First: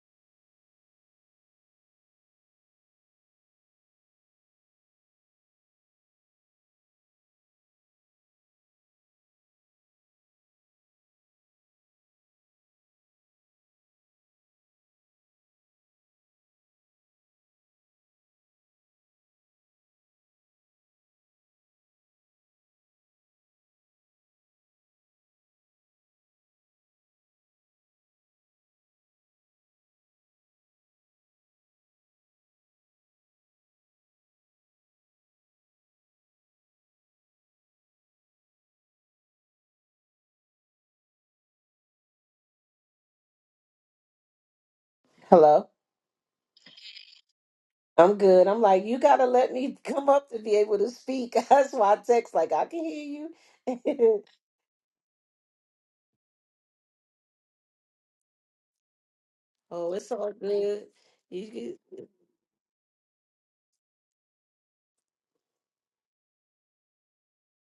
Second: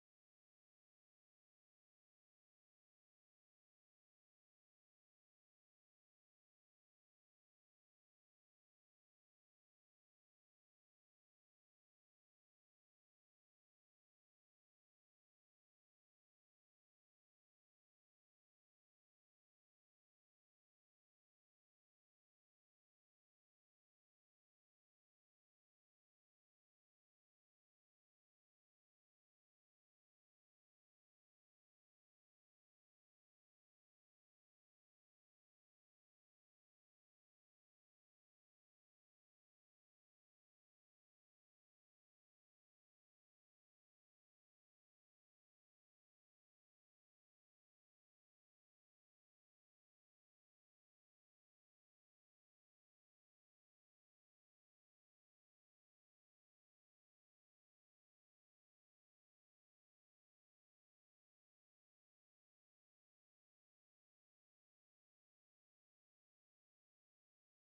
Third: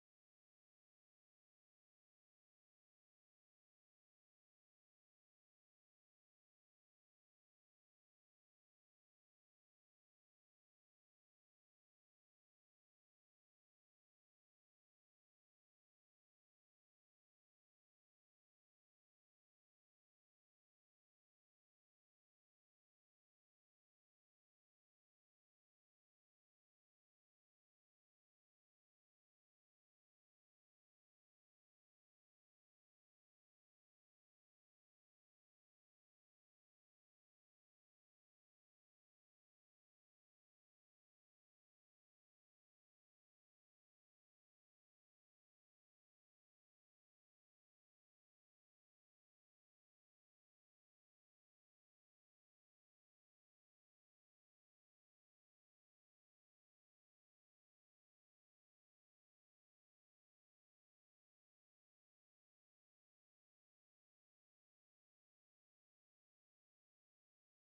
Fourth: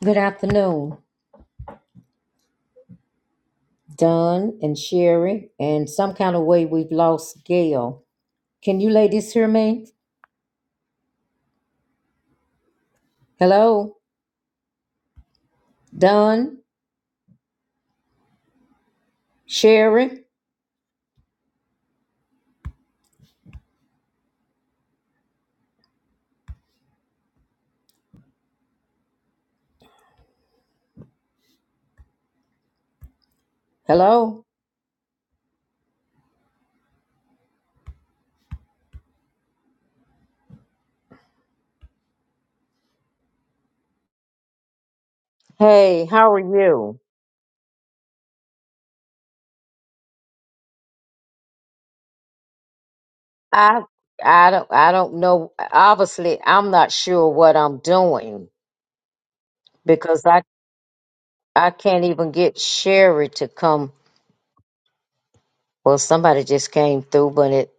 Good afternoon, Don and Sherry, and some kind of way we've lost Gail. Can you ladies hear me? Hello, Don, Sherry. Hello. Hello. Hey, how are you? I'm good. I'm like, you gotta let me come up to be able to speak. That's why I text like I can hear you. I I don't I don't know. Obviously, I'm not sure what I'm doing oh, it's because all I good. You I g- can't even get Sherry to come. Well, somebody just came through, but it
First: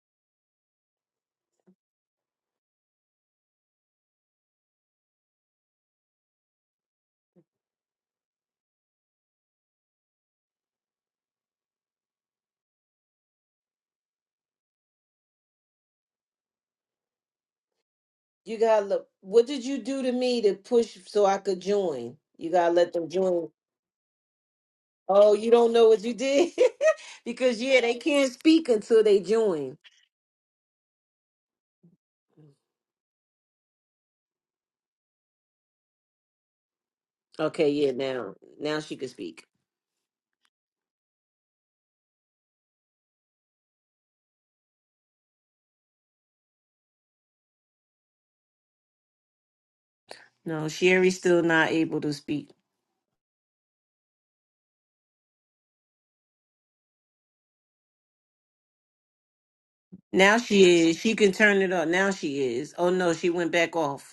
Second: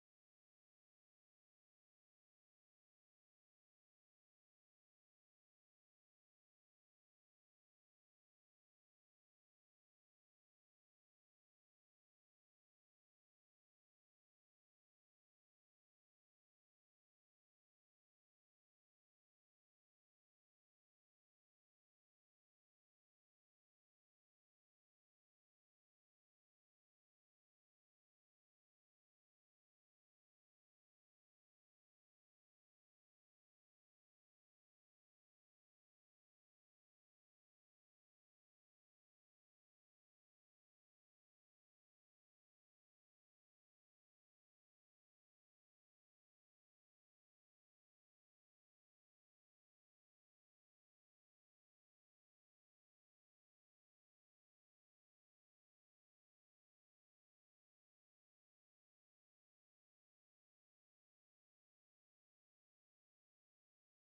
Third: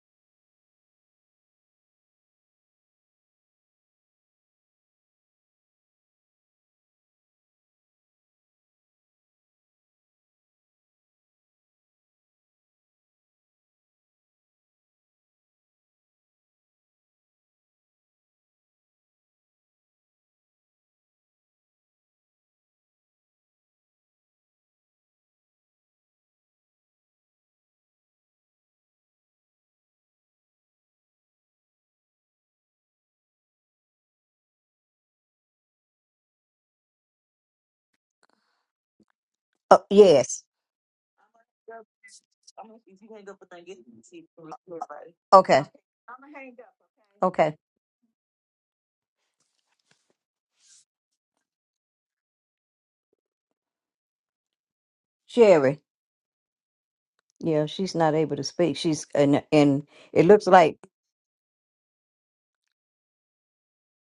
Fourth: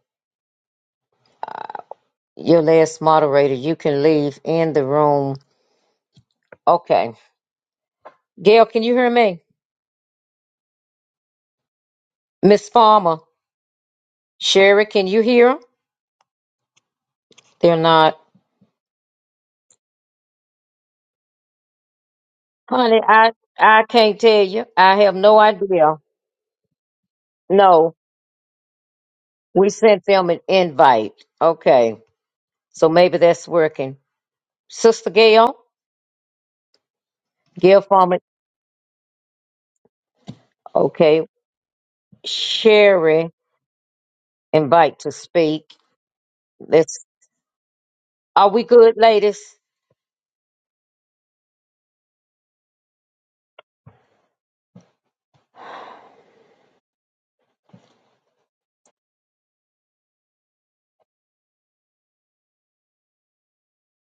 your last moderator. You can leave in the room. Okay, Gail, can you hear me, Miss Farmer? Sherry, can you hear 'em? They're not. you gotta look. What did you do to me to push so I could join? You gotta let Honey, them I join. I can't tell you. I have Oh, no you don't know idea. what you did because yeah, No, they can't speak until they we join. sent them an invite. Okay, so maybe that's working. Sister Gail, Okay, Gail yeah, Farman. now now she can speak. Oh, yes. Okay, Sherry, invite to Okay. speak. Let's. Okay. Are we good, ladies? No, Sherry's still not able to speak. Sherry. Yeah, she's not able to speak. She's and and it Now looks like she is. She can turn it on. Now she is. Oh no, she went back off.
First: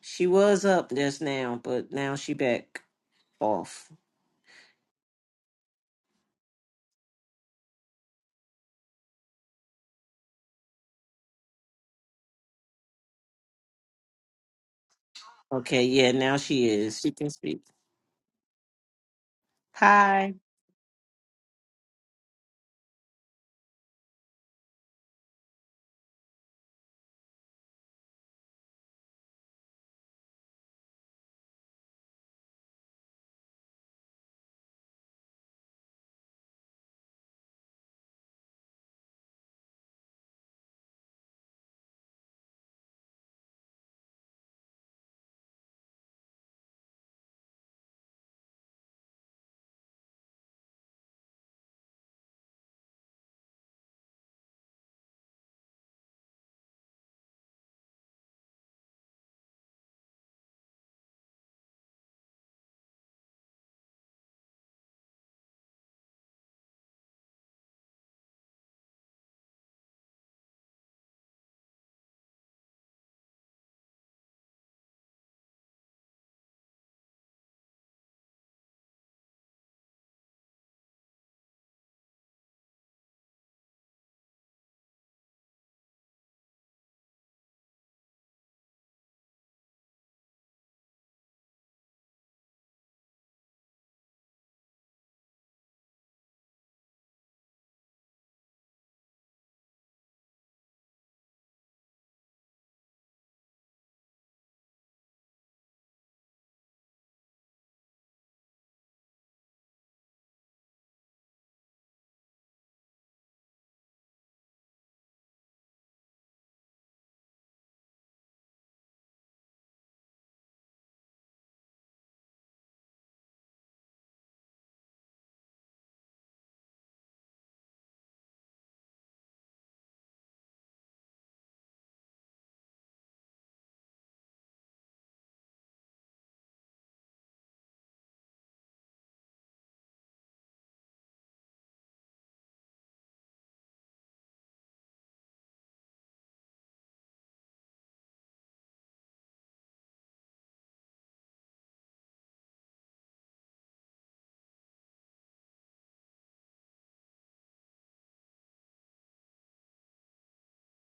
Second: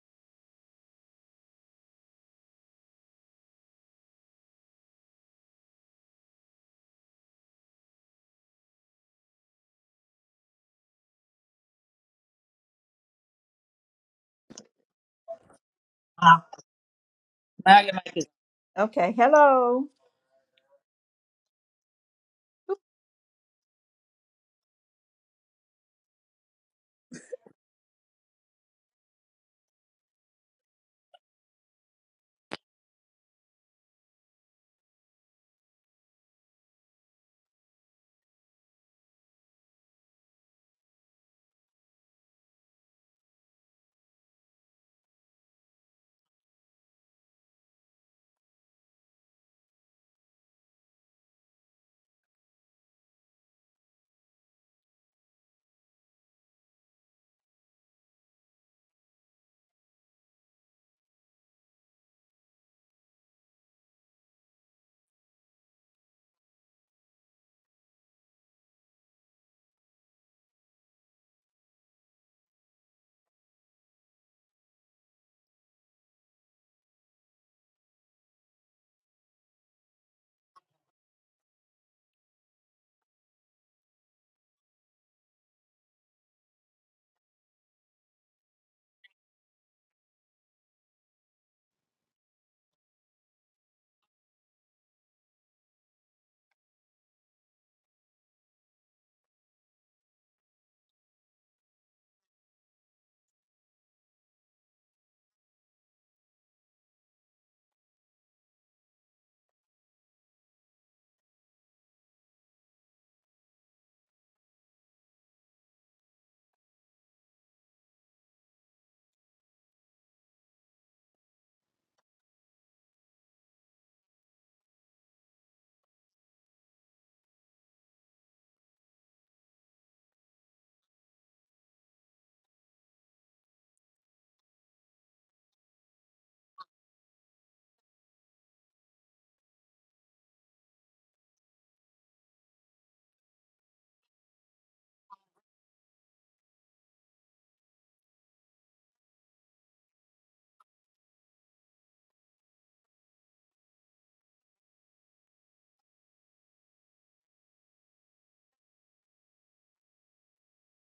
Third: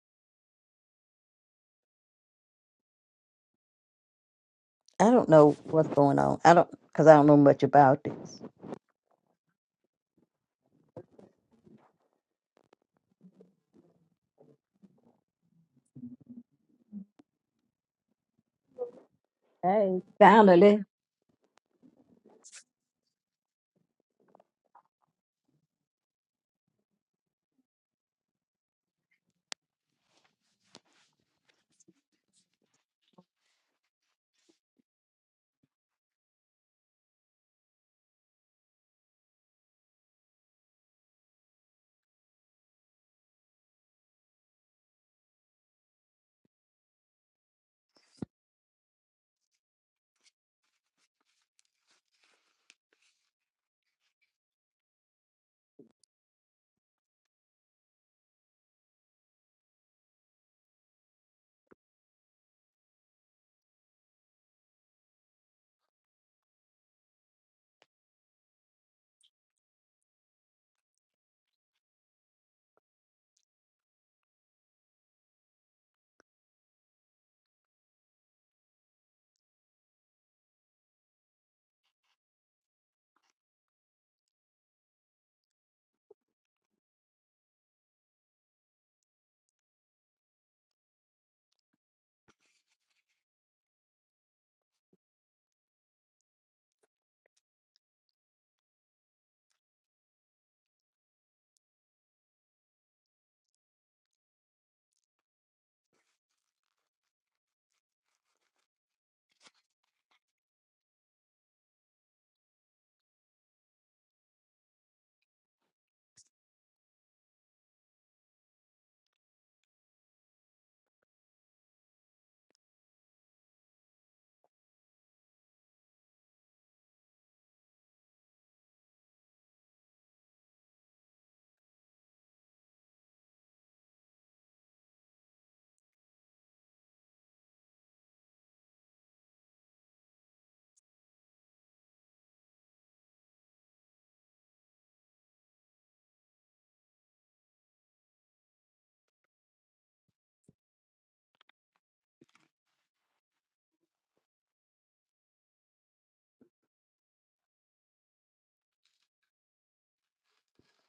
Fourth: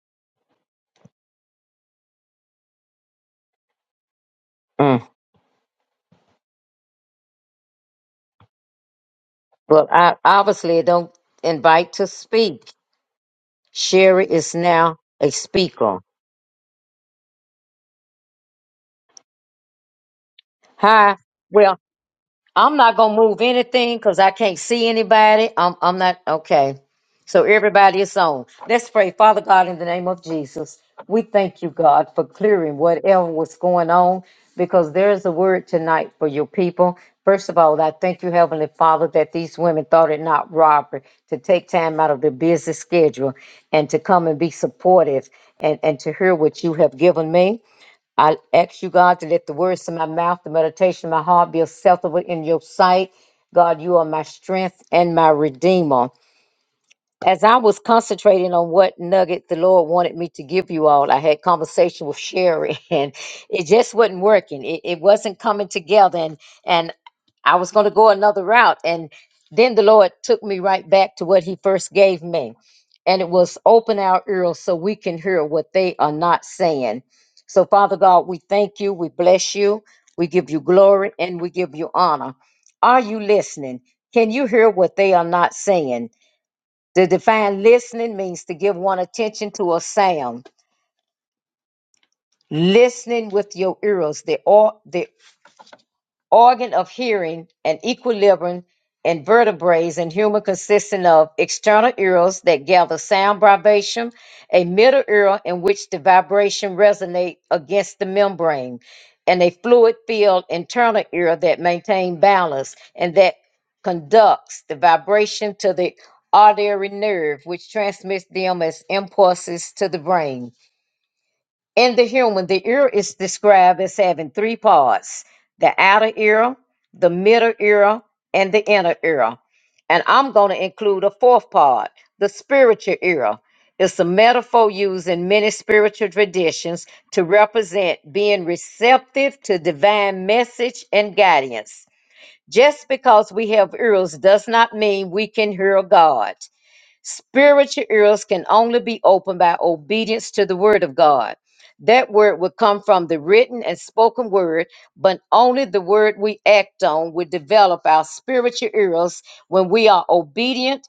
She was up just now, but now she back off. Mm. I don't know what's going on. I don't because I don't know much about this. Well, I obviously don't invite to speak. Sherry is now a Okay, speaker. yeah, now Uh, she is. She can speak. now your mic is Okay, hello. Hey, Hi. finally. Hi. Well. I'm not gonna move anything because I can't see anybody. I'm I'm not okay. So everybody is on. Let's pray. Father God, in the name of Jesus, we thank you, God, for clearing whatever was going on because there is a word tonight for your people. First of all, I thank you, Heavenly Father, that these women thought it not robbery to take time out of their busy schedule and to come and be supportive and, and to hear what you have given me. I ask you, God, to let the words of my mouth, the meditation of my heart be acceptable in your sight. God, you are my strength and my redeemer. As I was concentrating on what nugget the Lord wanted me to give you all, I had conversation with Sherry, and it just wasn't working. It, it wasn't coming together, and and I was going to go another route, and then the Lord took me right back to what He first gave me and it was open our ears so we can hear what they are not saying. So, Father God, we thank you, we bless you, we give you glory, and we give you honor. Are you listening? Can you hear what they are not saying? The define listening means to give one attention to a sound. Listening with your ears, the, or, the organ of hearing and equilibrium and vertebrates in human consisting of external ears that gather sound vibration, a middle ear in which the vibration resonate against the membrane, and a fluid-filled internal ear that maintain balance and that conducts the vibration to the auditory nerve, which transmits them as impulses to the brain. In the human, the ear is described as having three parts the outer ear, the middle ear, and the inner ear. And I'm going to include a fourth part, the spiritual ear. It's a metaphor used in many spiritual traditions to represent being receptive to divine message and guidance. Just because we have ears does not mean we can hear God. Spiritual ears can only be opened by obedience to the word of God. That word would come from the written and spoken word, but only the word we act on will develop our spiritual ears. When we are obedient,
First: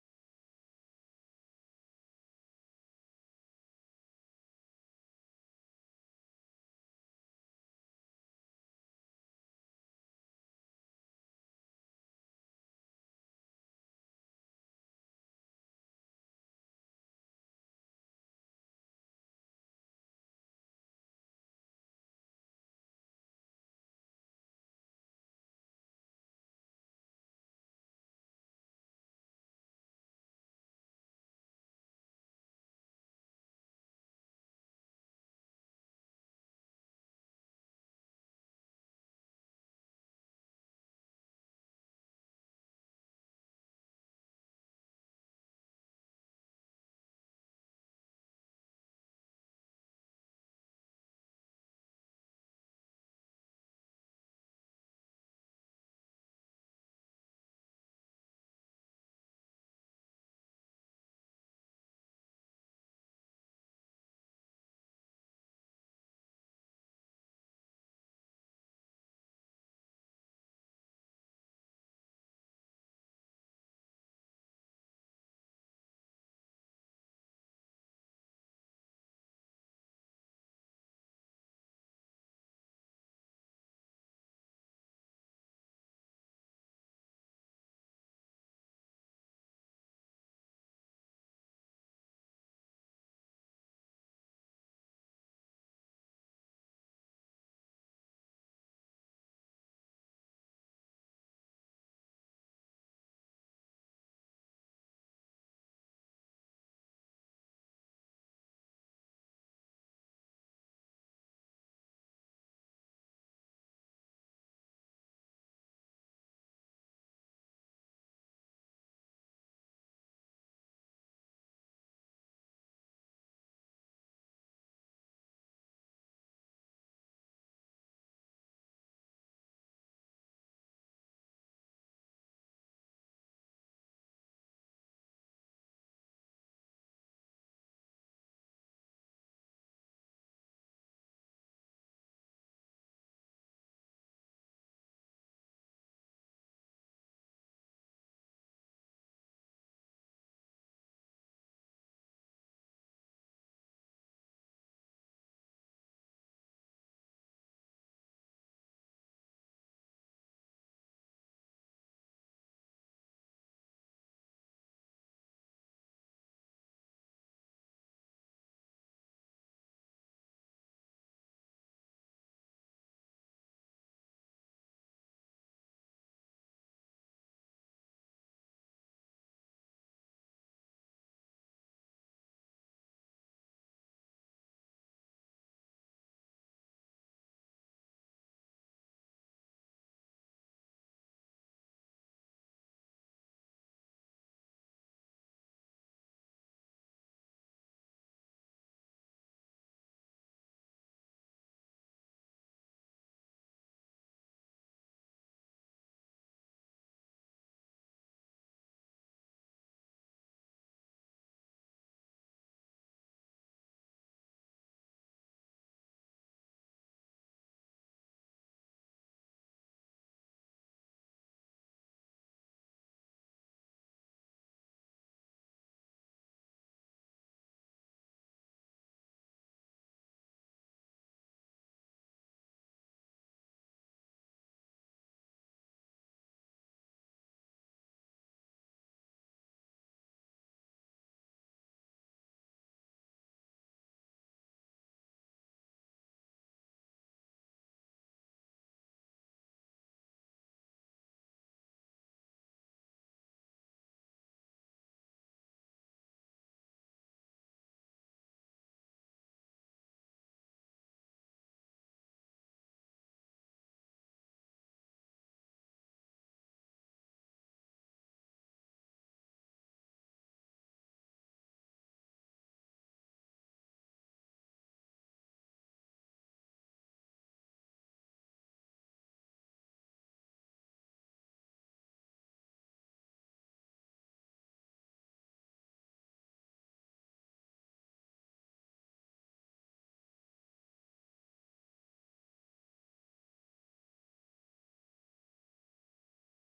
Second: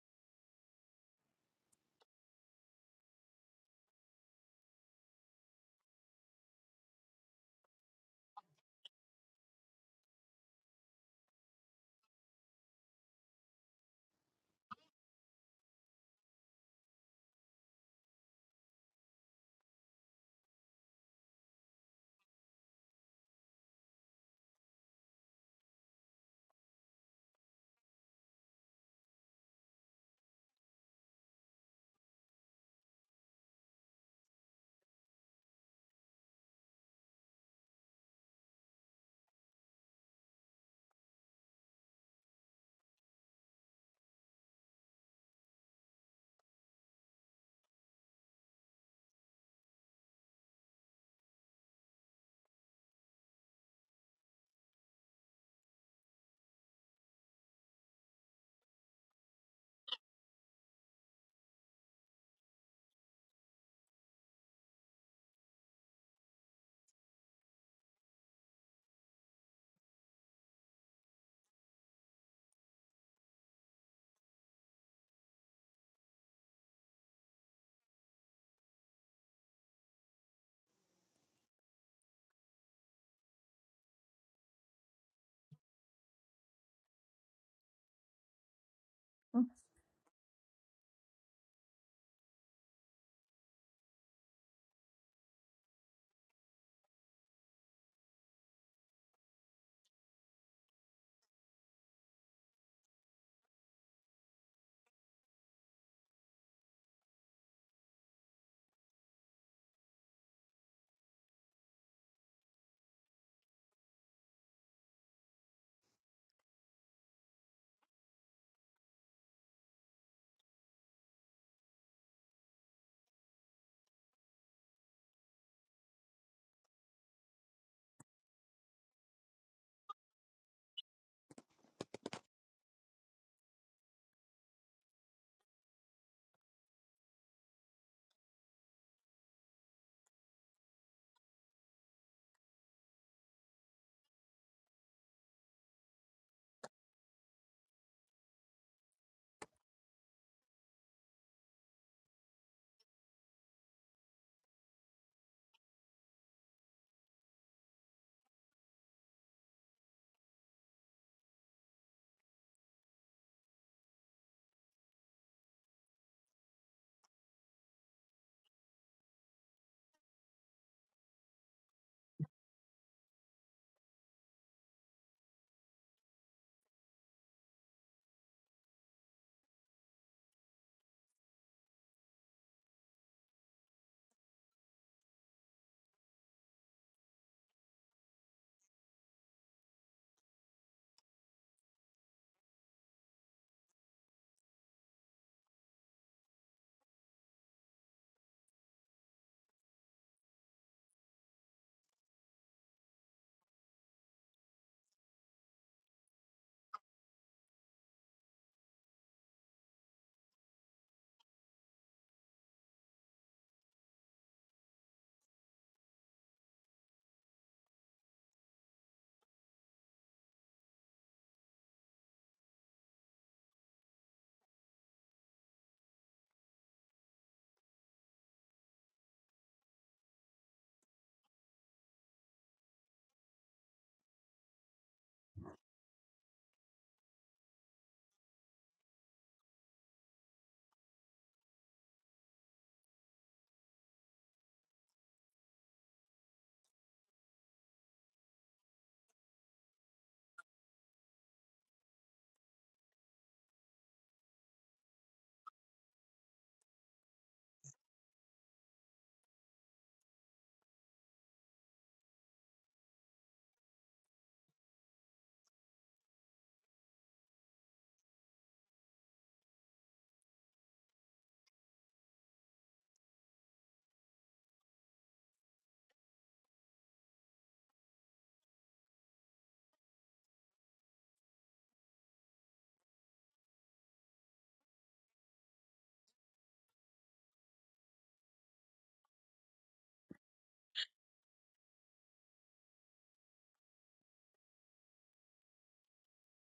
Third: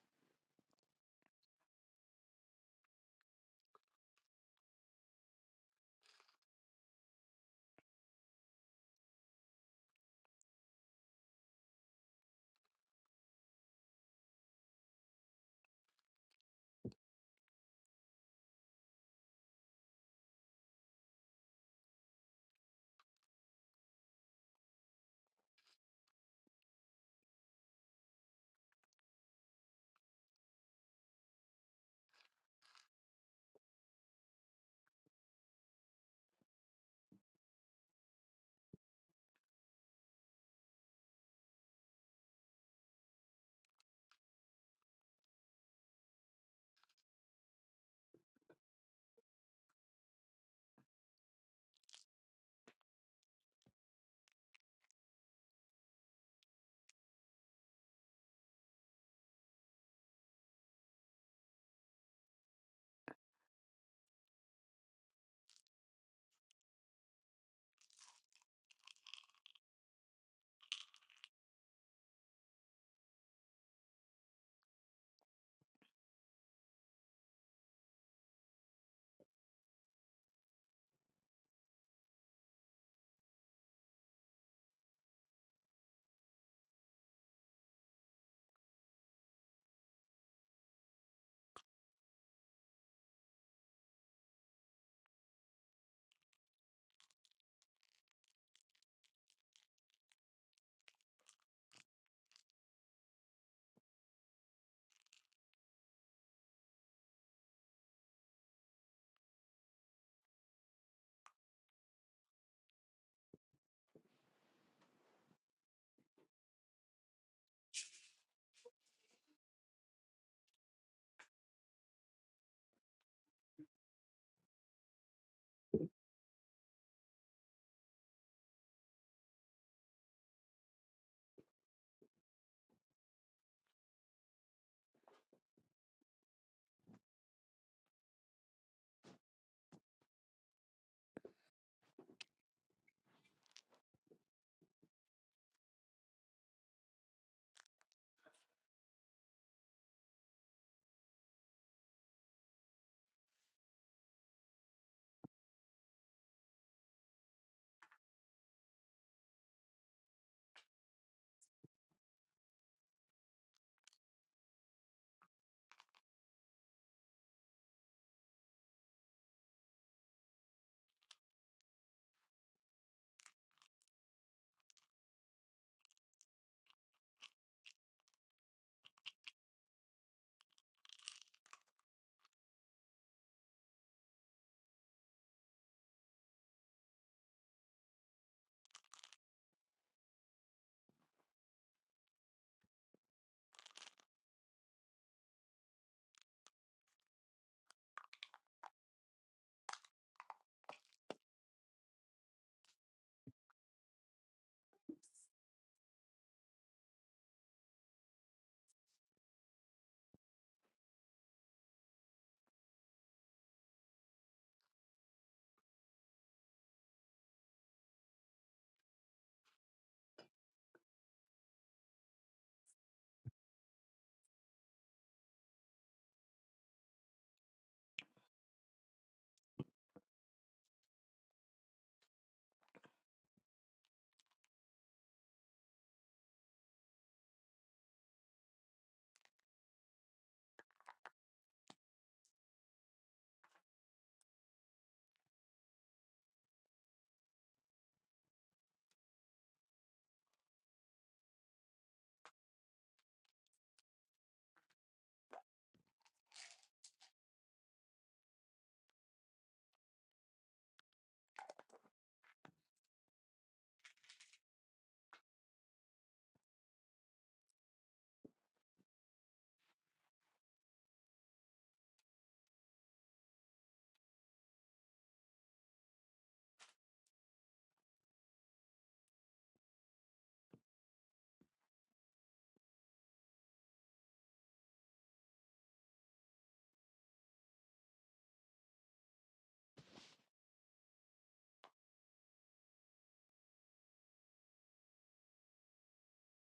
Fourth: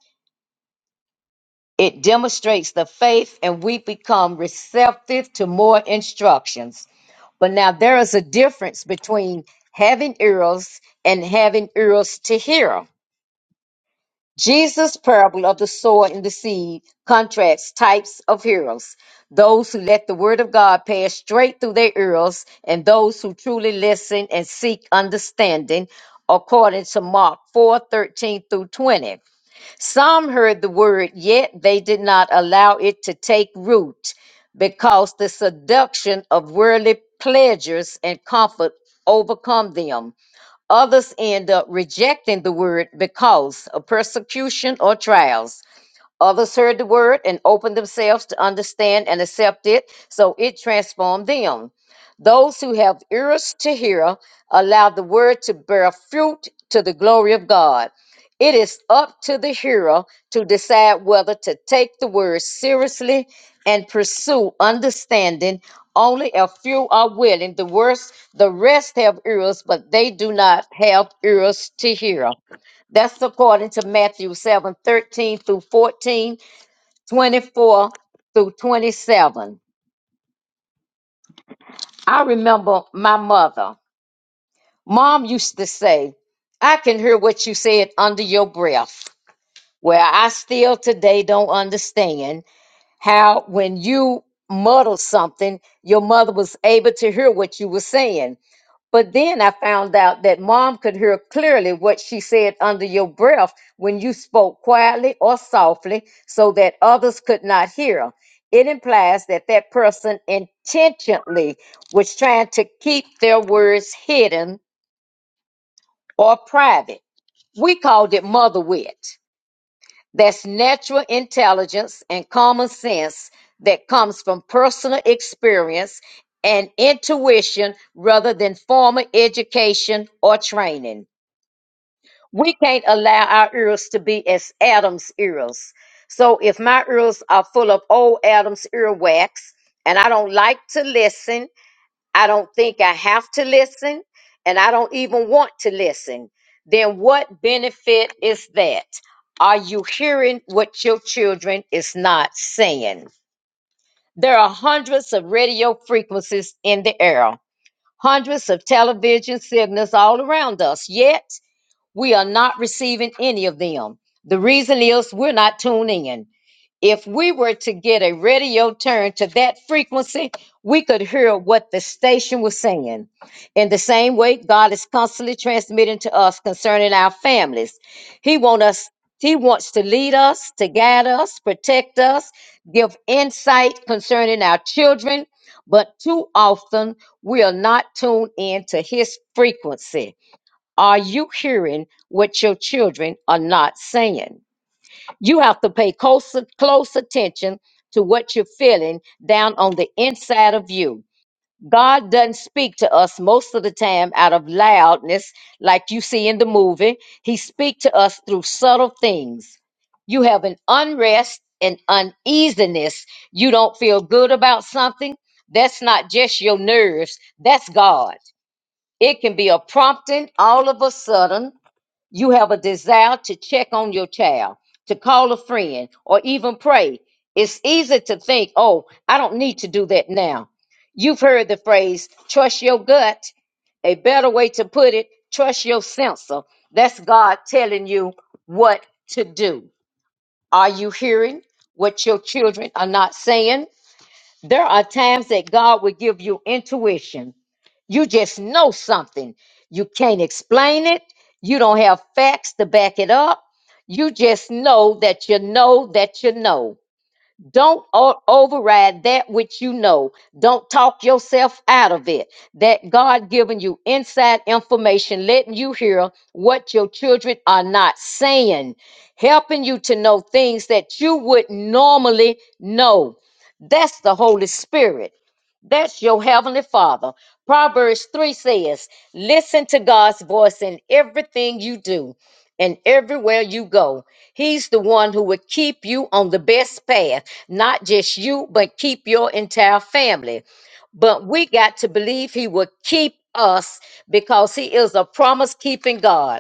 it demonstrates the faith and we become receptive to more instructions. But now there is a difference between having ears and having ears to hear. Jesus' parable of the sower and the seed contrasts types of hearers those who let the word of God pass straight through their ears, and those who truly listen and seek understanding, according to Mark four thirteen through 20. Some heard the word, yet they did not allow it to take root because the seduction of worldly pleasures and comfort overcome them Others end up rejecting the word because of persecution or trials. Others heard the word and opened themselves to understand and accept it, so it transformed them. Those who have ears to hear, allow the word to bear fruit to the glory of God. It is up to the hearer to decide whether to take the word seriously and pursue understanding. Only a few are willing. The worst, the rest have ears, but they do not have ears to hear. That's according to Matthew 7 13 through 14 24 through 27. I remember my mother. Mom used to say, I can hear what you said under your breath. Well, I still today don't understand how when you muddle something, your mother was able to hear what you were saying But then I found out that mom could hear clearly what she said under your breath when you spoke quietly or softly so that others could not hear. It implies that that person intentionally was trying to keep their words hidden or private. We called it mother wit. That's natural intelligence and common sense that comes from personal experience and intuition rather than formal education or training. we can't allow our ears to be as Adam's ears. So if my ears are full of old Adam's earwax and I don't like to listen, I don't think I have to listen, and I don't even want to listen, then what benefit is that? Are you hearing what your children is not saying? There are hundreds of radio frequencies in the air, hundreds of television signals all around us, yet we are not receiving any of them. The reason is we're not tuning in. If we were to get a radio turn to that frequency, we could hear what the station was saying. In the same way, God is constantly transmitting to us concerning our families. He wants us he wants to lead us, to guide us, protect us, give insight concerning our children, but too often we are not tuned in to his frequency. Are you hearing what your children are not saying? You have to pay close, close attention to what you're feeling down on the inside of you. God doesn't speak to us most of the time out of loudness, like you see in the movie. He speaks to us through subtle things. You have an unrest and uneasiness. You don't feel good about something. That's not just your nerves, that's God. It can be a prompting all of a sudden you have a desire to check on your child, to call a friend, or even pray. It's easy to think, oh, I don't need to do that now. You've heard the phrase, trust your gut. A better way to put it, trust your sensor. That's God telling you what to do. Are you hearing what your children are not saying? There are times that God will give you intuition you just know something. You can't explain it. You don't have facts to back it up. You just know that you know that you know. Don't o- override that which you know. Don't talk yourself out of it. That God giving you inside information, letting you hear what your children are not saying, helping you to know things that you would normally know. That's the Holy Spirit. That's your heavenly father. Proverbs 3 says, Listen to God's voice in everything you do and everywhere you go. He's the one who would keep you on the best path, not just you, but keep your entire family. But we got to believe he will keep us because he is a promise keeping God.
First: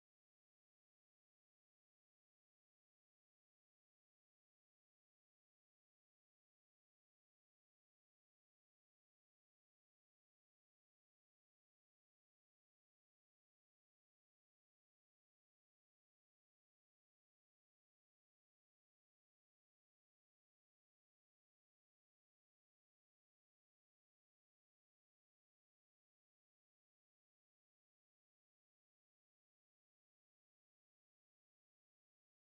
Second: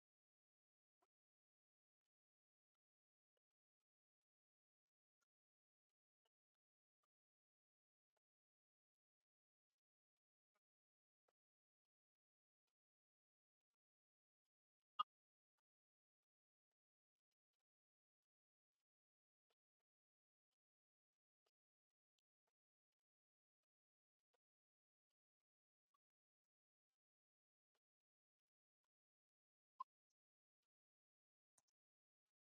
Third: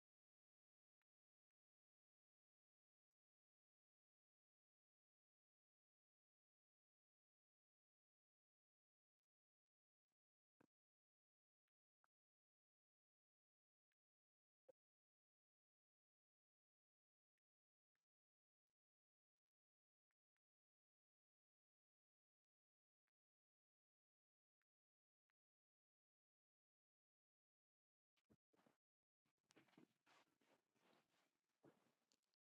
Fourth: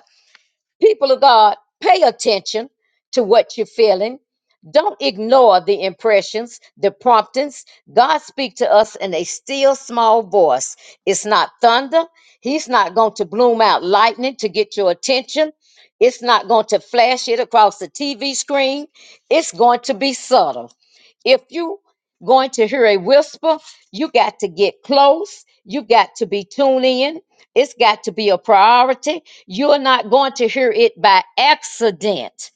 People of God, pay attention to what you're feeling. Don't ignore the impressions, the promptings. God speaks to us in a still small voice. It's not thunder. He's not going to bloom out lightning to get your attention. It's not going to flash it across the TV screen. It's going to be subtle. If you going to hear a whisper, you got to get close. You got to be tuned in. It's got to be a priority you're not going to hear it by accident.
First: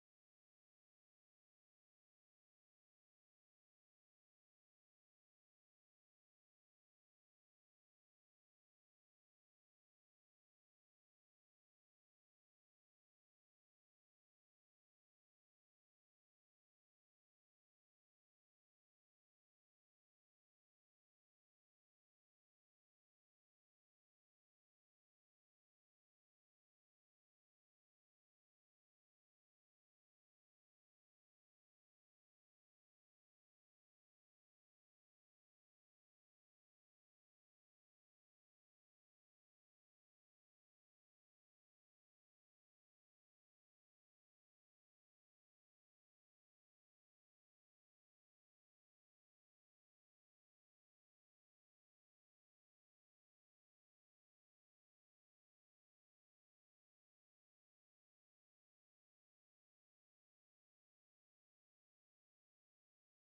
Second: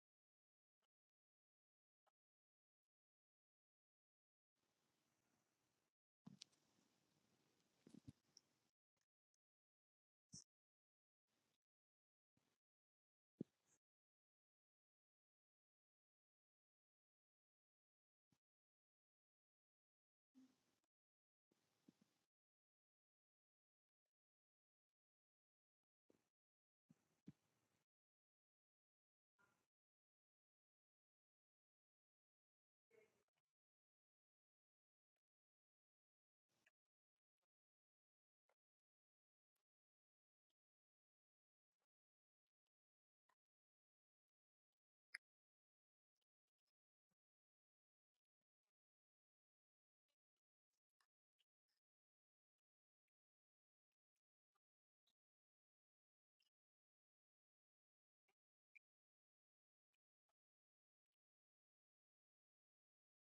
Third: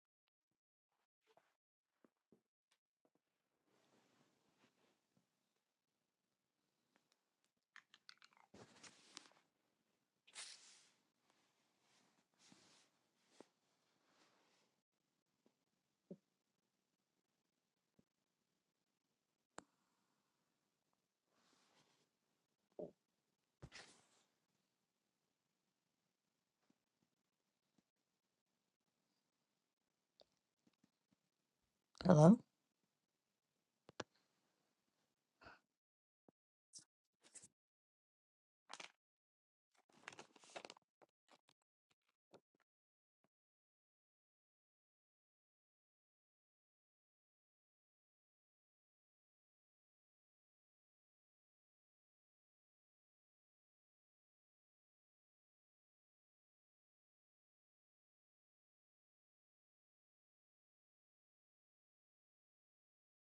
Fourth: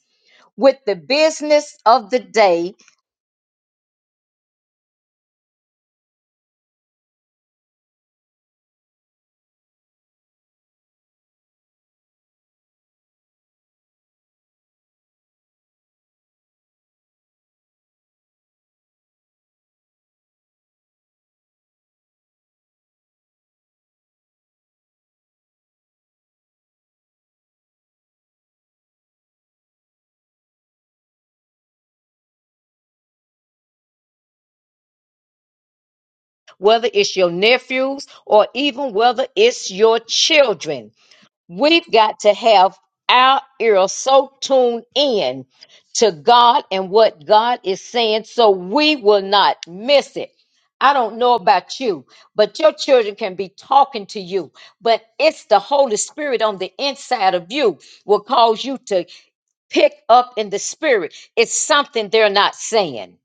With the business of the day, whether it's your nephews or even whether it's your children, we've got to have our ears so tuned in to God and what God is saying so we will not miss it. I don't know about you, but your children can be talking to you, but it's the Holy Spirit on the inside of you will cause you to pick up in the spirit. It's something they're not saying.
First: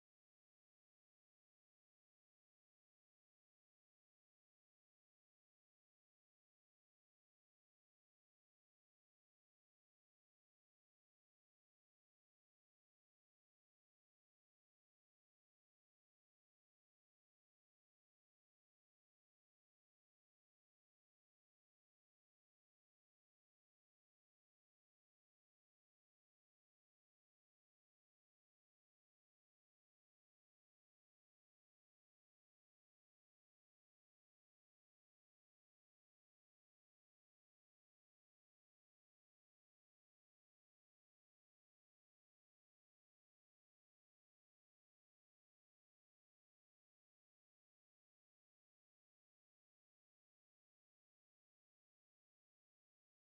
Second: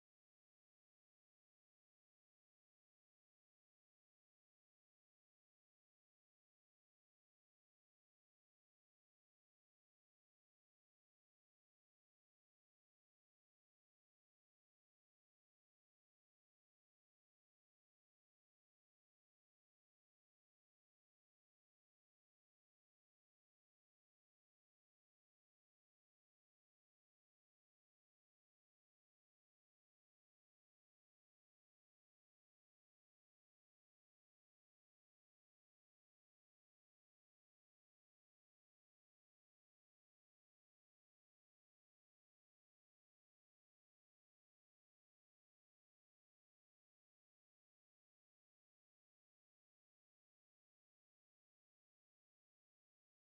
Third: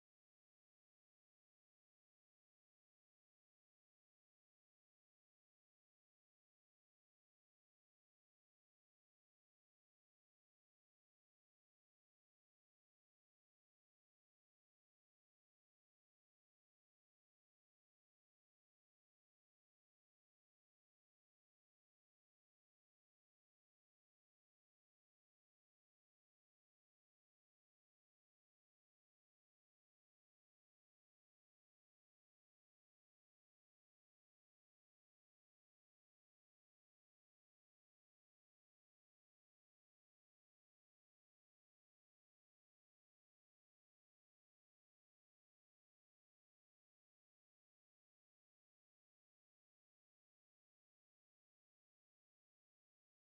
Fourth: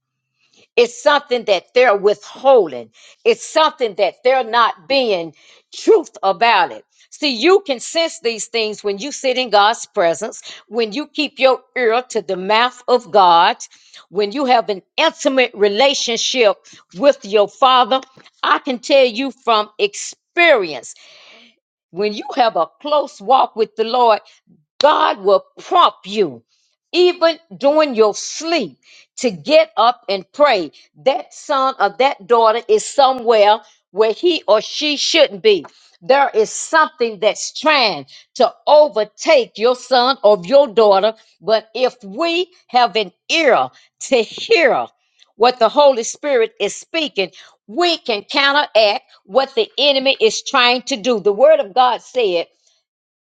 It's something that they're withholding. It's something that they're not being truth about it. See, you can sense these things when you sit in God's presence, when you keep your ear to the mouth of God, when you have an intimate relationship with your Father. I can tell you from experience, when you have a close walk with the Lord, God will prompt you, even during your sleep, to get up and pray. That son or that daughter is somewhere where he or she shouldn't be. There is something that's trying to overtake your son or your daughter. But if we have an ear to hear what the Holy Spirit is speaking, we can counteract what the enemy is trying to do. The Word of God said,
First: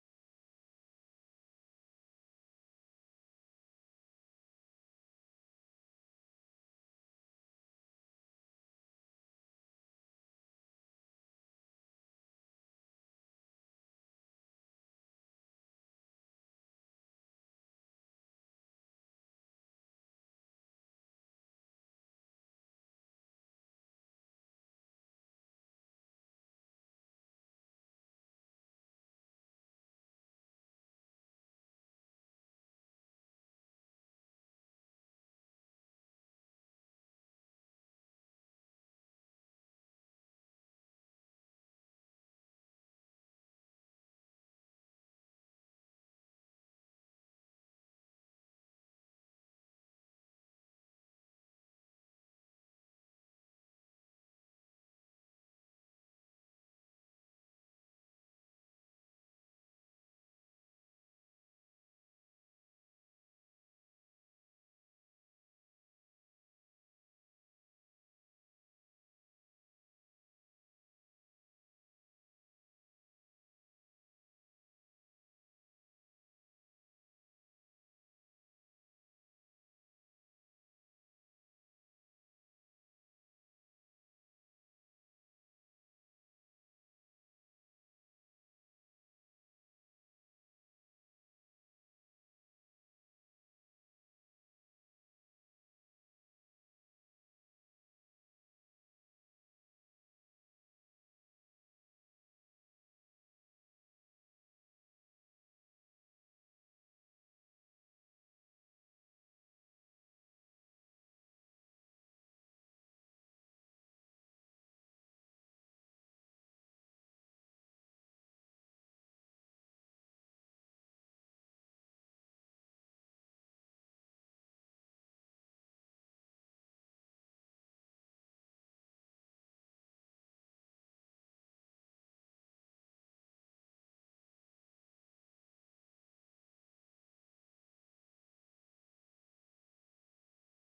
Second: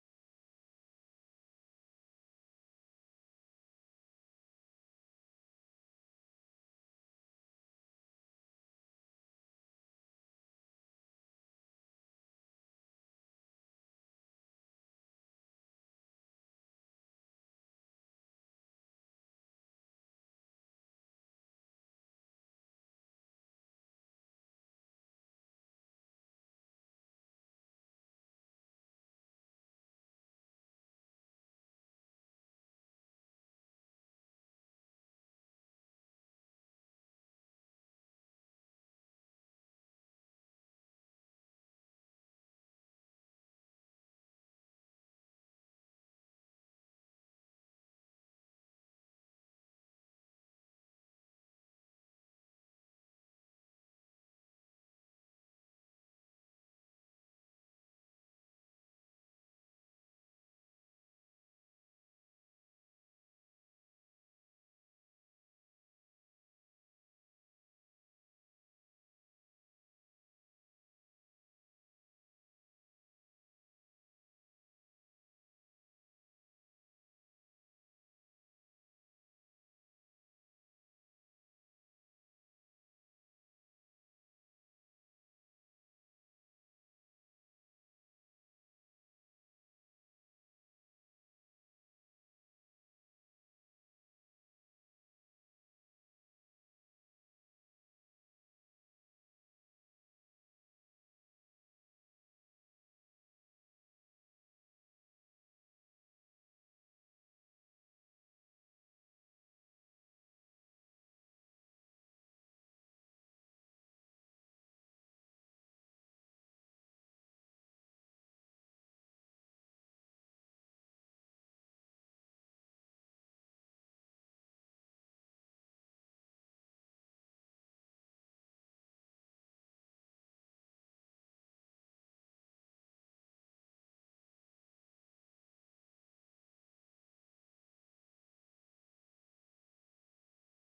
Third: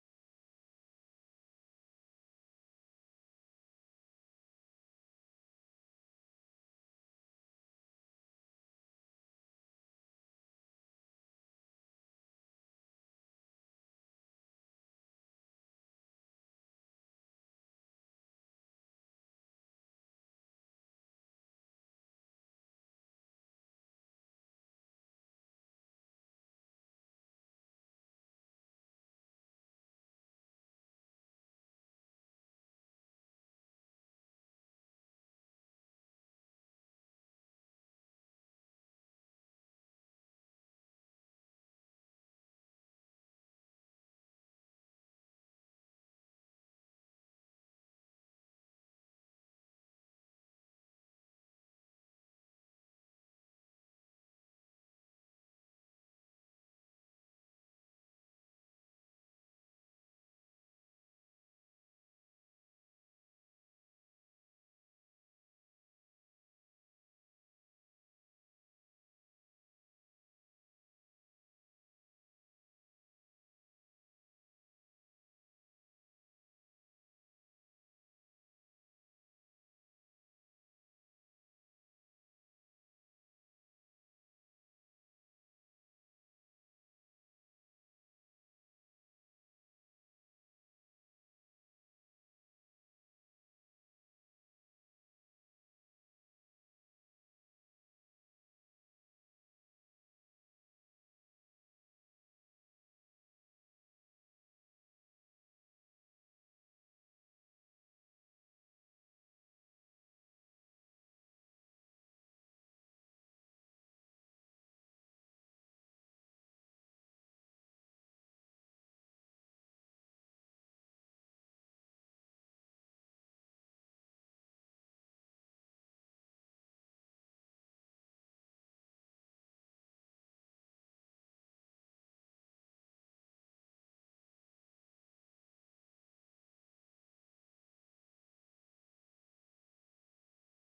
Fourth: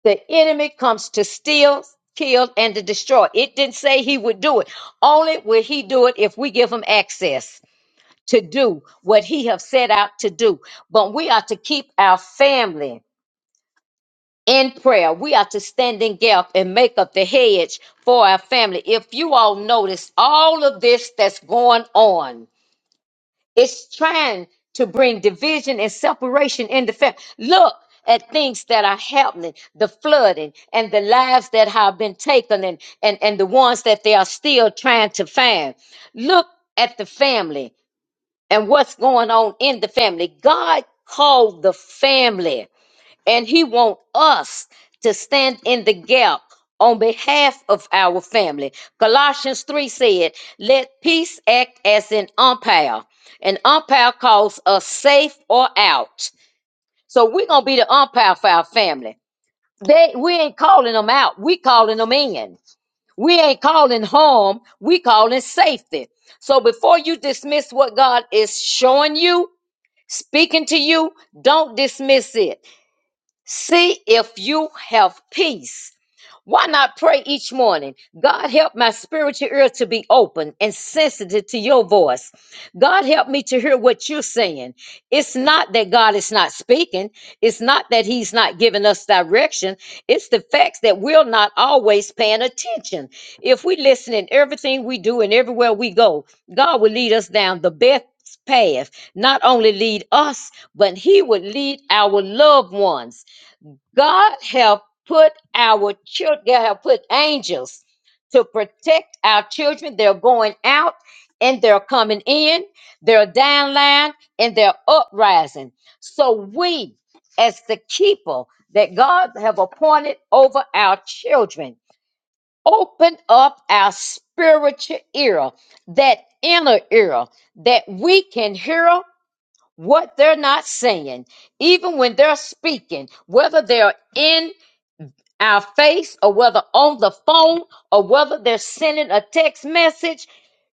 the enemy comes to steal, kill, and to destroy. It didn't say he would do it. Only will he do it if we give him access to do what he have set out to do. But we are to keep our family in prayer. We are to stand in gap and make up the hedge for our family. If you all notice all of this that's going on, it's trying to bring division and separation in the family. Look at things that are happening, the flooding and the lives that have been taken and, and, and the ones that they are still trying to find. Look at the family and what's going on in the family. God called the family and he wants us to stand in the gap on behalf of our family. Colossians 3 said, Let peace act as an umpire. An umpire calls us safe or out. So we're gonna be the umpire for our family. They we ain't calling them out, we calling them in. We ain't calling harm, we calling safety. So before you dismiss what God is showing you, speaking to you, don't dismiss it See if you have peace. Why not pray each morning? God, help my spiritual ear to be open and sensitive to your voice. God, help me to hear what you're saying. It's not that God is not speaking, it's not that He's not giving us direction. It's the facts that we're not always paying attention. If we listen in everything we do and everywhere we go, God will lead us down the best path, not only lead us, but He would lead our loved ones. God have put our children, God have put angels to protect our children. They're going out and they're coming in, they're downline and they're uprising. So we, as the people that God have appointed over our children, open up our spiritual ear, that inner ear, that we can hear what they're not saying, even when they're speaking, whether they're in our face or whether on the phone or whether they're sending a text message,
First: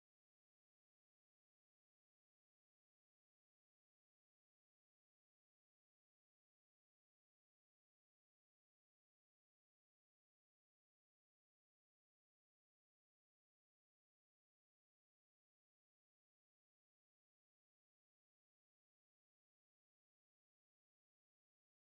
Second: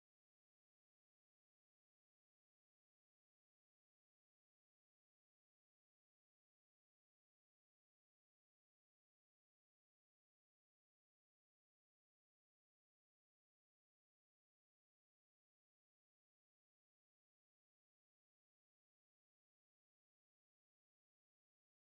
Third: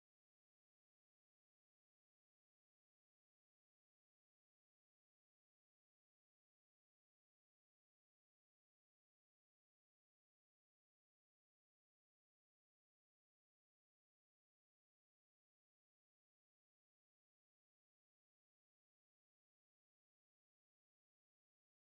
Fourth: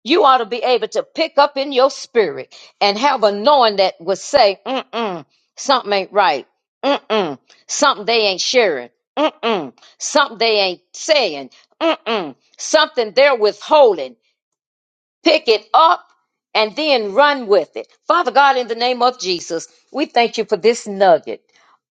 you ought to be able to pick up in your spirit and have a knowing that would say, mm-mm, something ain't right. Mm-mm, something they ain't sharing. Mm-mm, something they ain't saying. Mm-mm, something they're withholding. Pick it up and then run with it. Father God, in the name of Jesus, we thank you for this nugget.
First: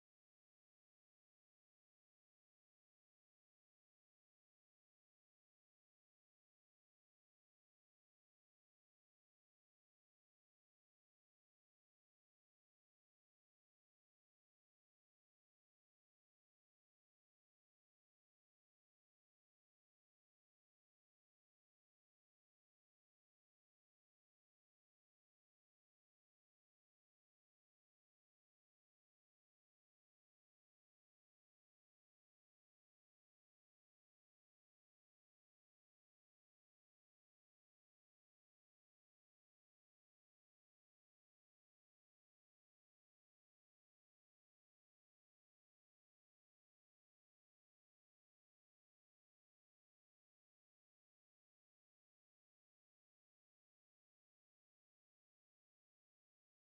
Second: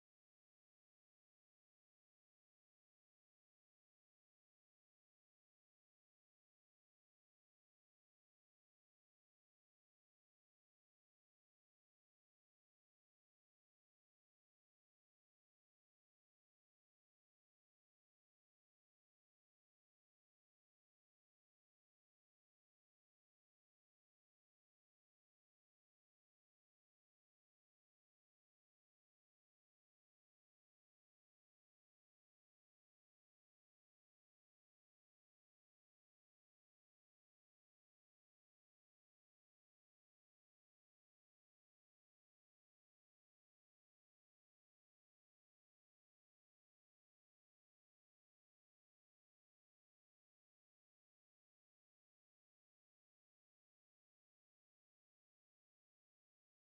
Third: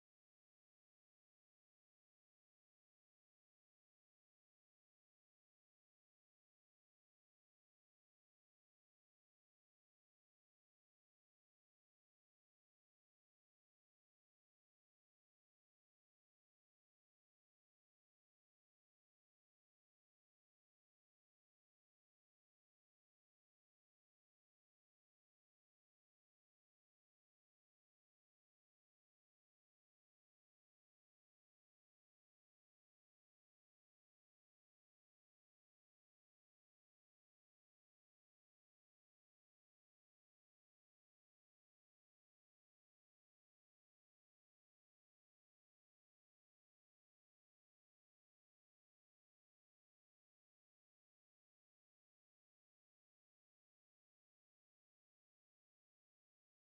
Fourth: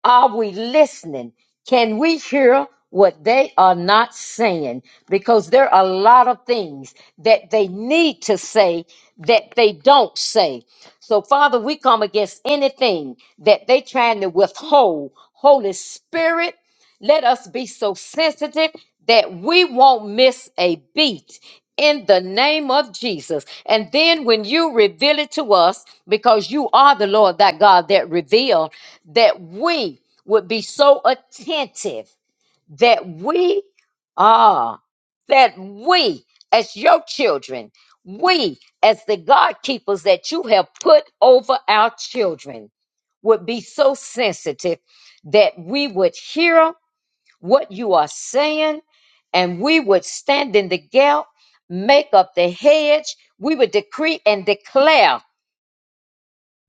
Are we listening? Can we hear what they are not saying? Because there are a lot of things that they need to say that they don't say. So, Father, we come against anything that they trying to withhold. Holy Spirit, let us be so sensitive that we won't miss a beat in the name of Jesus. And then when you reveal it to us, because you are the Lord that God that revealed, that we would be so attentive that we are, that we as your children, we as the God keepers that you have put over our children would be so sensitive that we would hear what you are saying and we would stand in the gap, make up the hedge, we would decree and declare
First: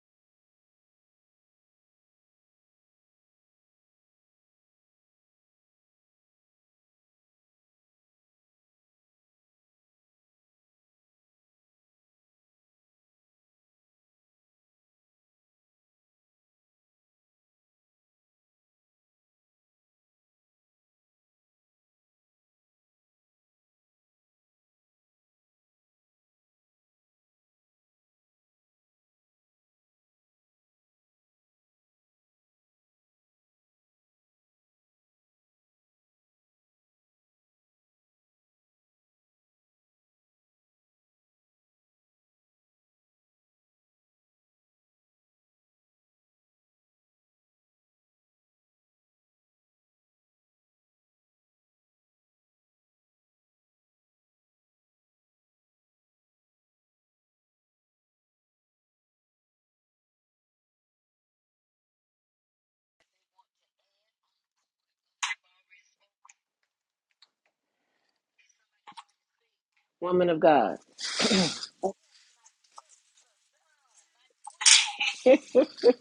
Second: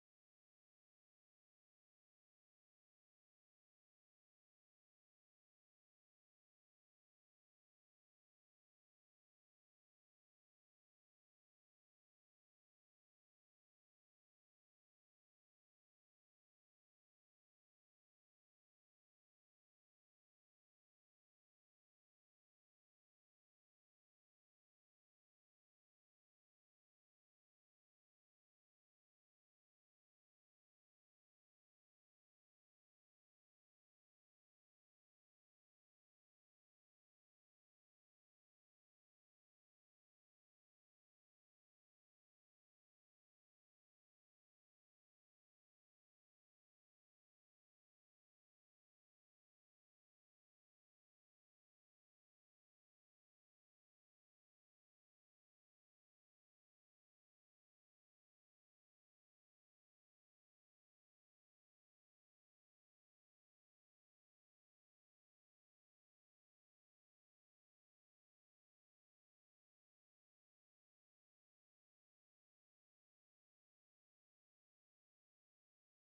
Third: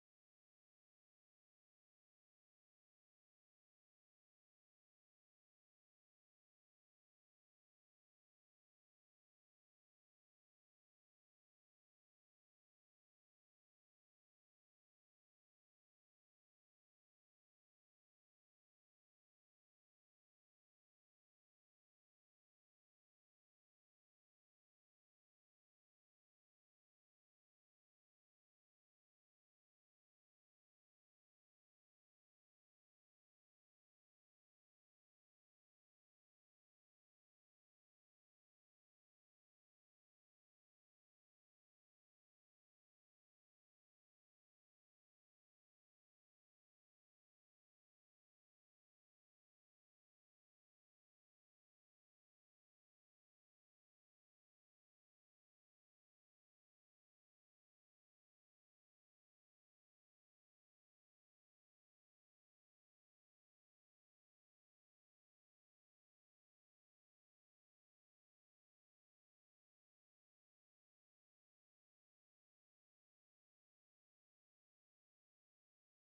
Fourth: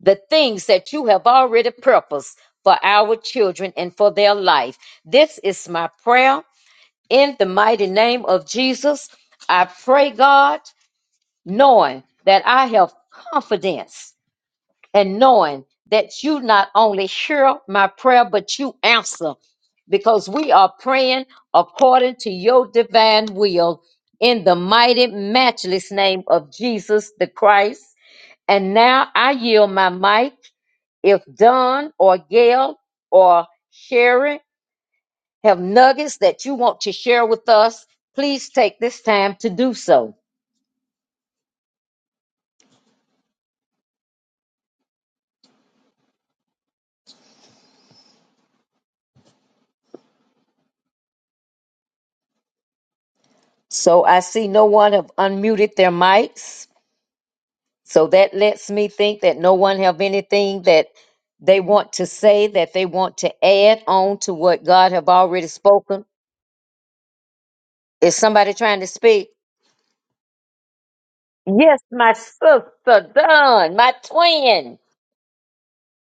the things that you have already purposed for our children and for their life. This is my prayer in the mighty name of Jesus. I pray, God, knowing that I have confidence and knowing that you not only hear my prayer, but you answer because we are praying according to your divine will in the mighty, matchless name of Jesus the Christ. And now I yield my mic if Don or Gail or Sherry have nuggets that you want to share with us, please take this time to do so. So I see no one have unmuted their mics. So that lets me think that no one have anything that they want to say that they want to add on to what God have already spoken. Is somebody trying to speak? Woman of God. Yes, my sister Don, my twin.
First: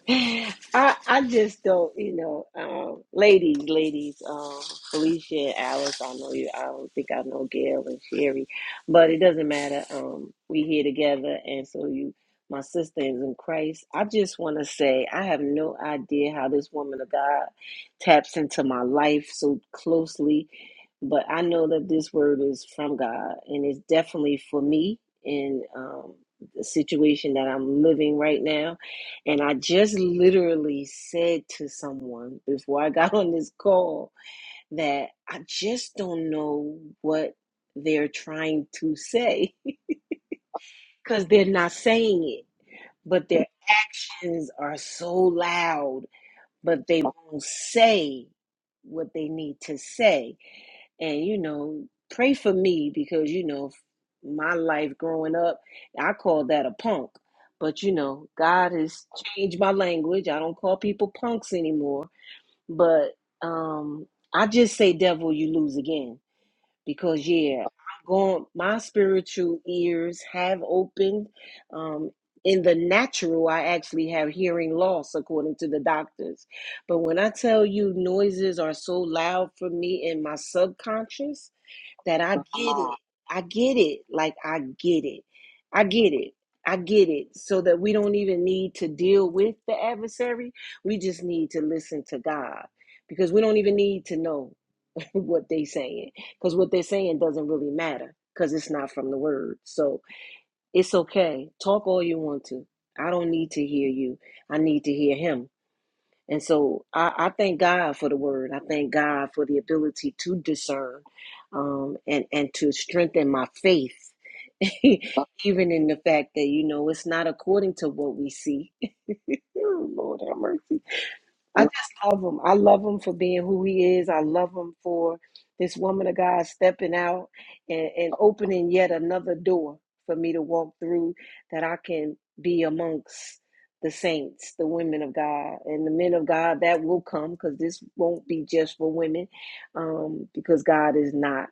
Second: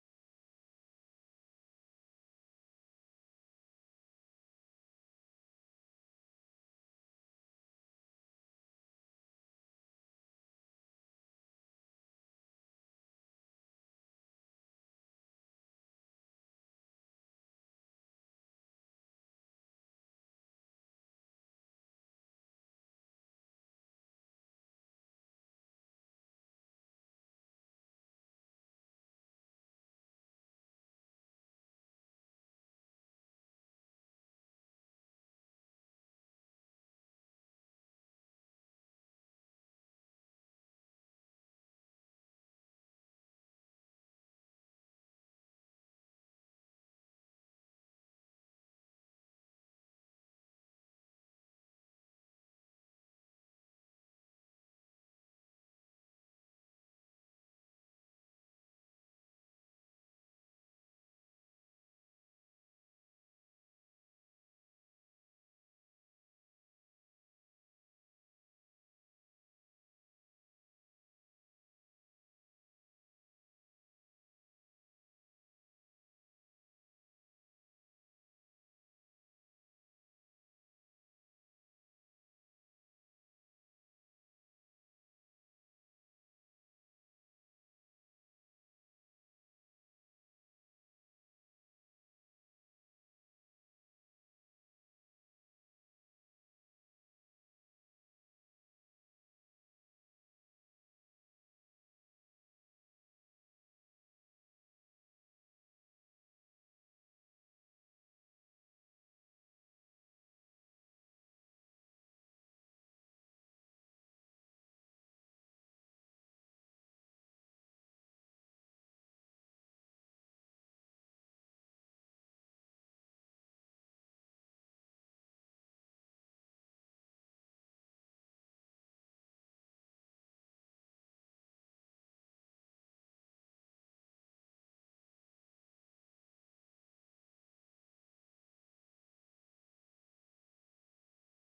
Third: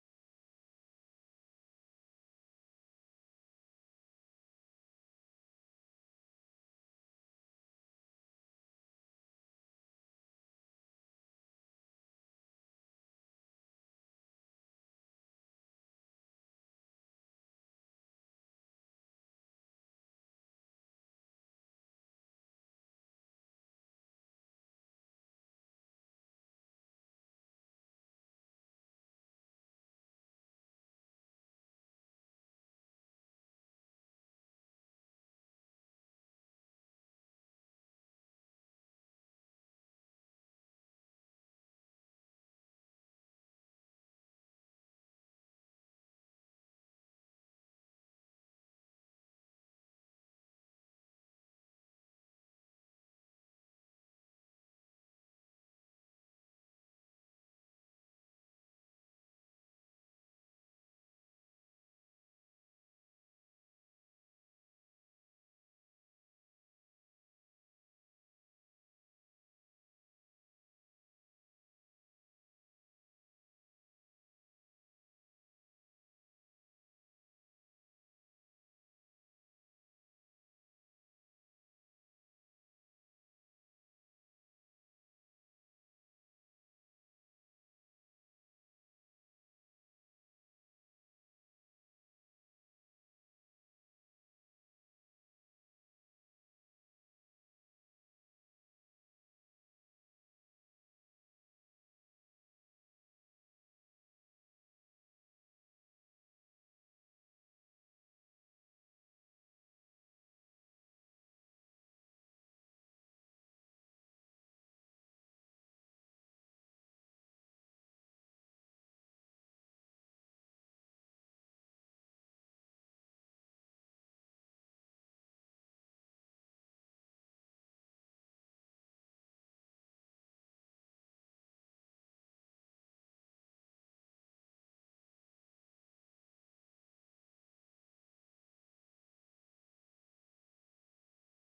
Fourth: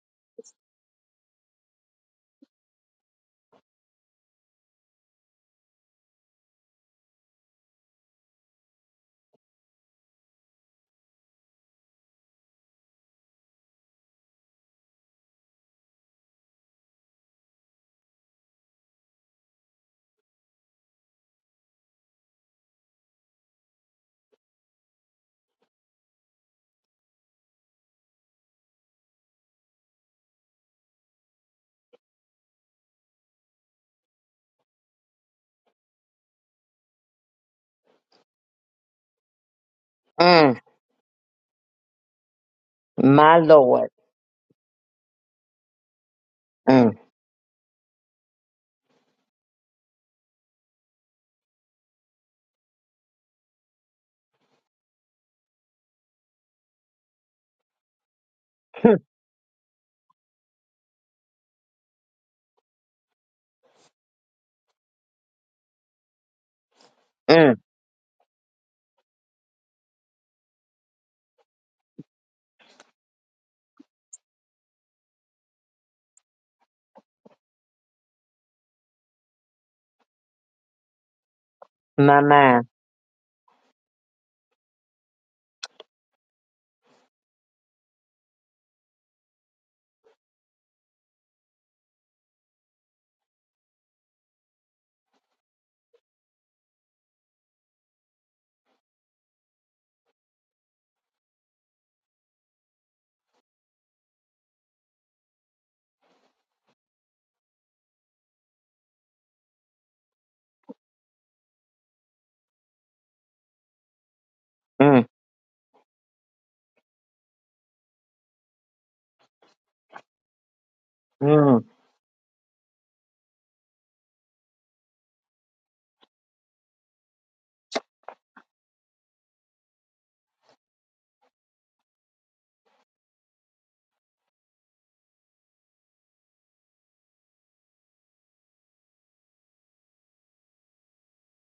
I I just don't, you know, um, ladies, ladies, um, Felicia and Alice. I know you. I don't think I know Gail and Sherry, but it doesn't matter. Um, we here together, and so you, my sister is in Christ. I just want to say I have no idea how this woman of God taps into my life so closely, but I know that this word is from God, and it's definitely for me in um, the situation that I'm living right now and I just literally said to someone before I got on this call that I just don't know what they're trying to say Mm, because they're not saying it, but my their Lord. actions are so loud, but Mm, they won't say what they need to say and you know pray for me because you know my life growing up i call that a punk but you know god has changed my language i don't call people punks anymore but um i just say devil you lose again because mm, yeah i'm going my spiritual ears have opened um in the natural i actually have hearing loss according to the doctors but when i tell you noises are so loud for me in my subconscious my that I get mind. it. I get it. Like, I get it. I get it. I get it. So that we don't even need to deal with the adversary. We just need to listen to God because we don't even need to know what they are saying because what they're saying doesn't really matter because it's not from the word. So it's okay. Talk all you want to. I don't need to hear you. I need to hear him and so I, I thank God for the word. I thank God for the ability to discern um, and, and to strengthen my faith, Mm. even in the fact that, you know, it's not according to what we see. Oh, Lord have mercy. I Mm, just love him. I love him for being who he is. I love him for this woman of God stepping out and, and opening yet another door for me to walk through that I can be amongst the saints, the women of God, and the men of God that will come because this won't be just for women um, because God is not.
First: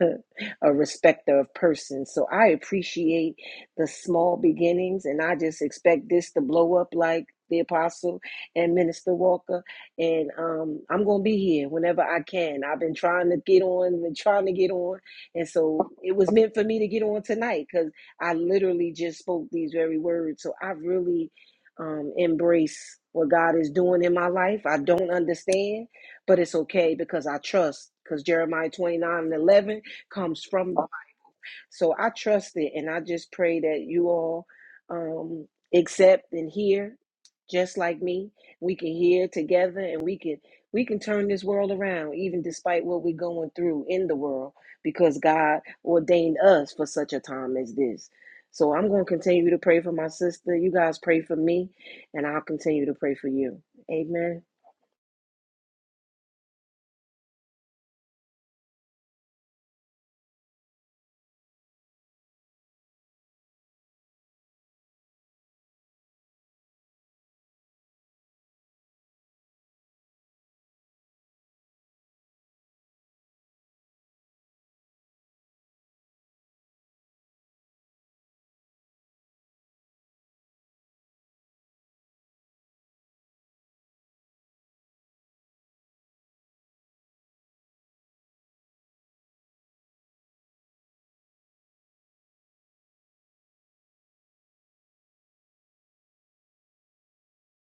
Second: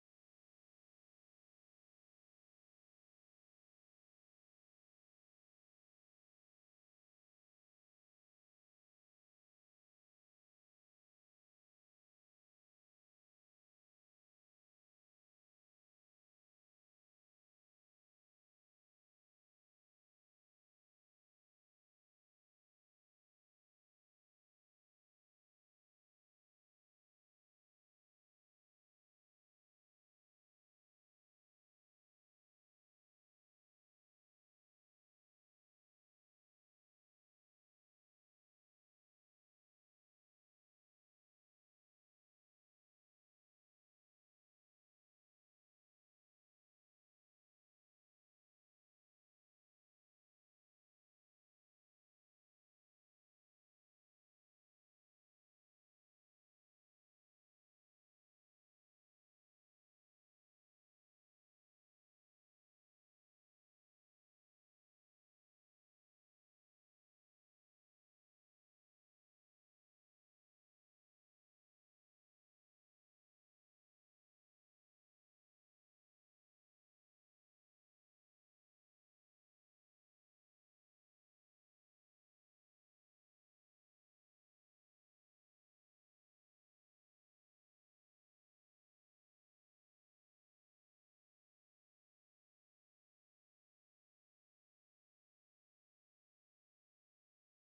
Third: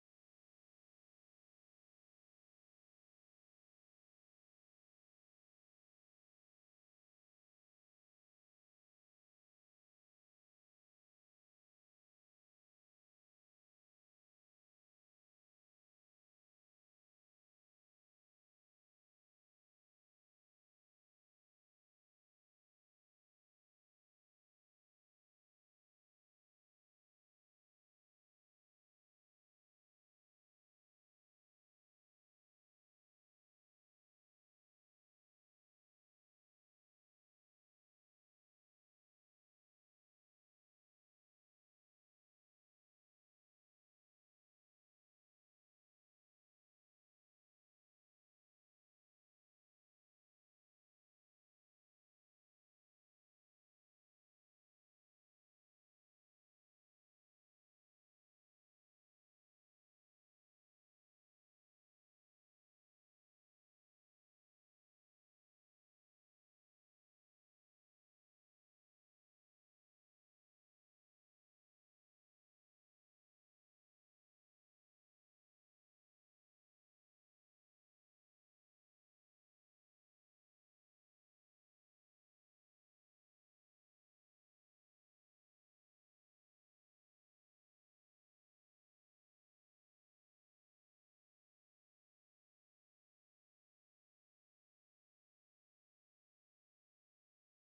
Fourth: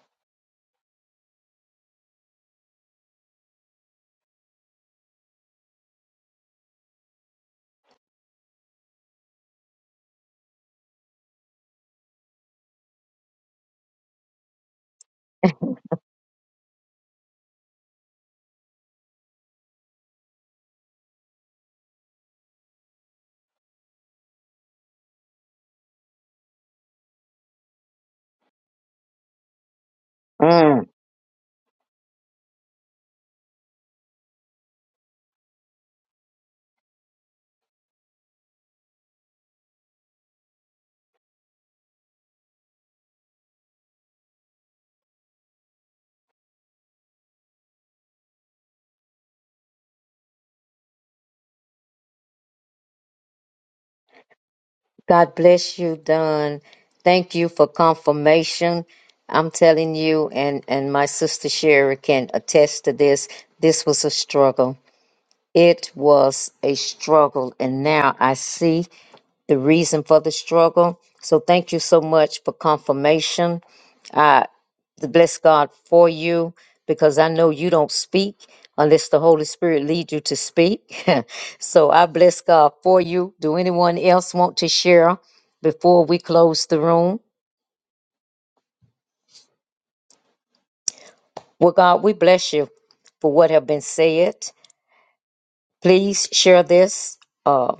a respecter of persons. So I appreciate the small beginnings, and I just expect this to blow up like the apostle and minister walker and um i'm gonna be here whenever i can i've been trying to get on been trying to get on and so it was meant for me to get on tonight because i literally just spoke these very words so i really um embrace what god is doing in my life i don't understand but it's okay because i trust because jeremiah 29 and 11 comes from. mm. So I trust it, and I just pray that you all um, accept and hear, just like me. We can hear together, and we can we can turn this world around, even despite what we're going through in the world, because God ordained us for such a time as this. So I'm going to continue to pray for my sister. You guys pray for me, and I'll continue to pray for you. Amen. God bless you, Don. Thank you for confirmation. I'm telling you, and, and my sister Sherry can attest to this. This was a struggle. It was a struggle. And now I see the reason for the struggle. So thank you so much for confirmation. to bless God for you because I know you don't speak unless the Holy Spirit leads you to speak. so I bless God for you. Do anyone else want to share before we close the room? Well, God, we bless you for what have been said. Please share this. uh,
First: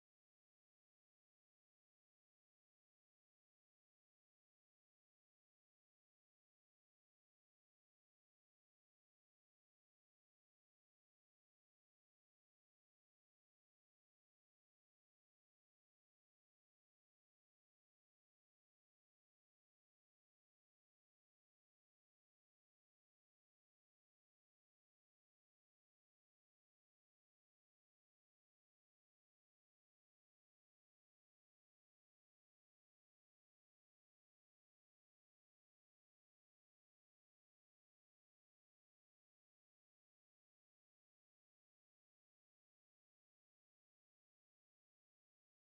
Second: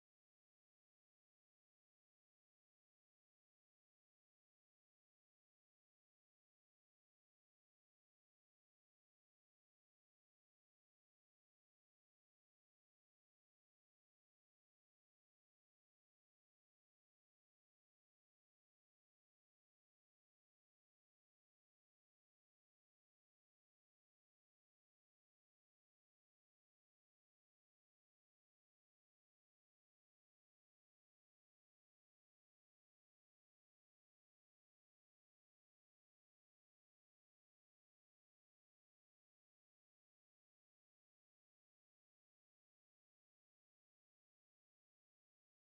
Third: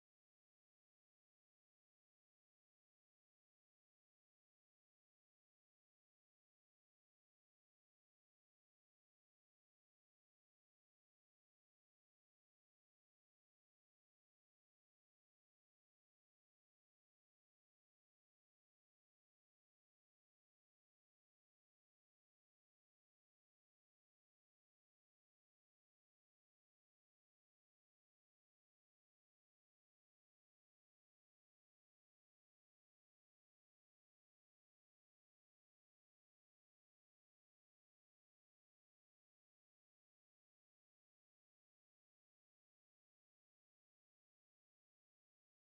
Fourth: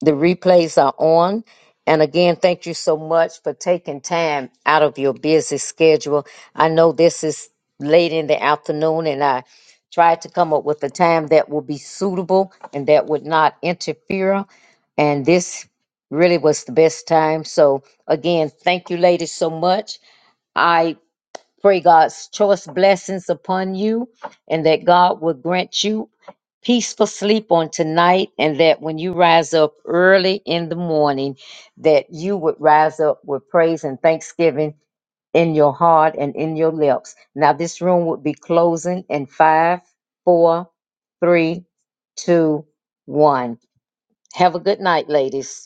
The replays are on. And again, thank you so much for taking time out of your busy schedule. I know this is late in the afternoon, and I tried to come up with a time that would be suitable and that would not interfere. And this really was the best time. So, again, thank you, ladies, so much. I pray God's choice blessings upon you and that God will grant you peaceful sleep on tonight and that when you rise up early in the morning that you would rise up with praise and thanksgiving in your heart and in your lips now this room would be closing in five four three two one have a good night ladies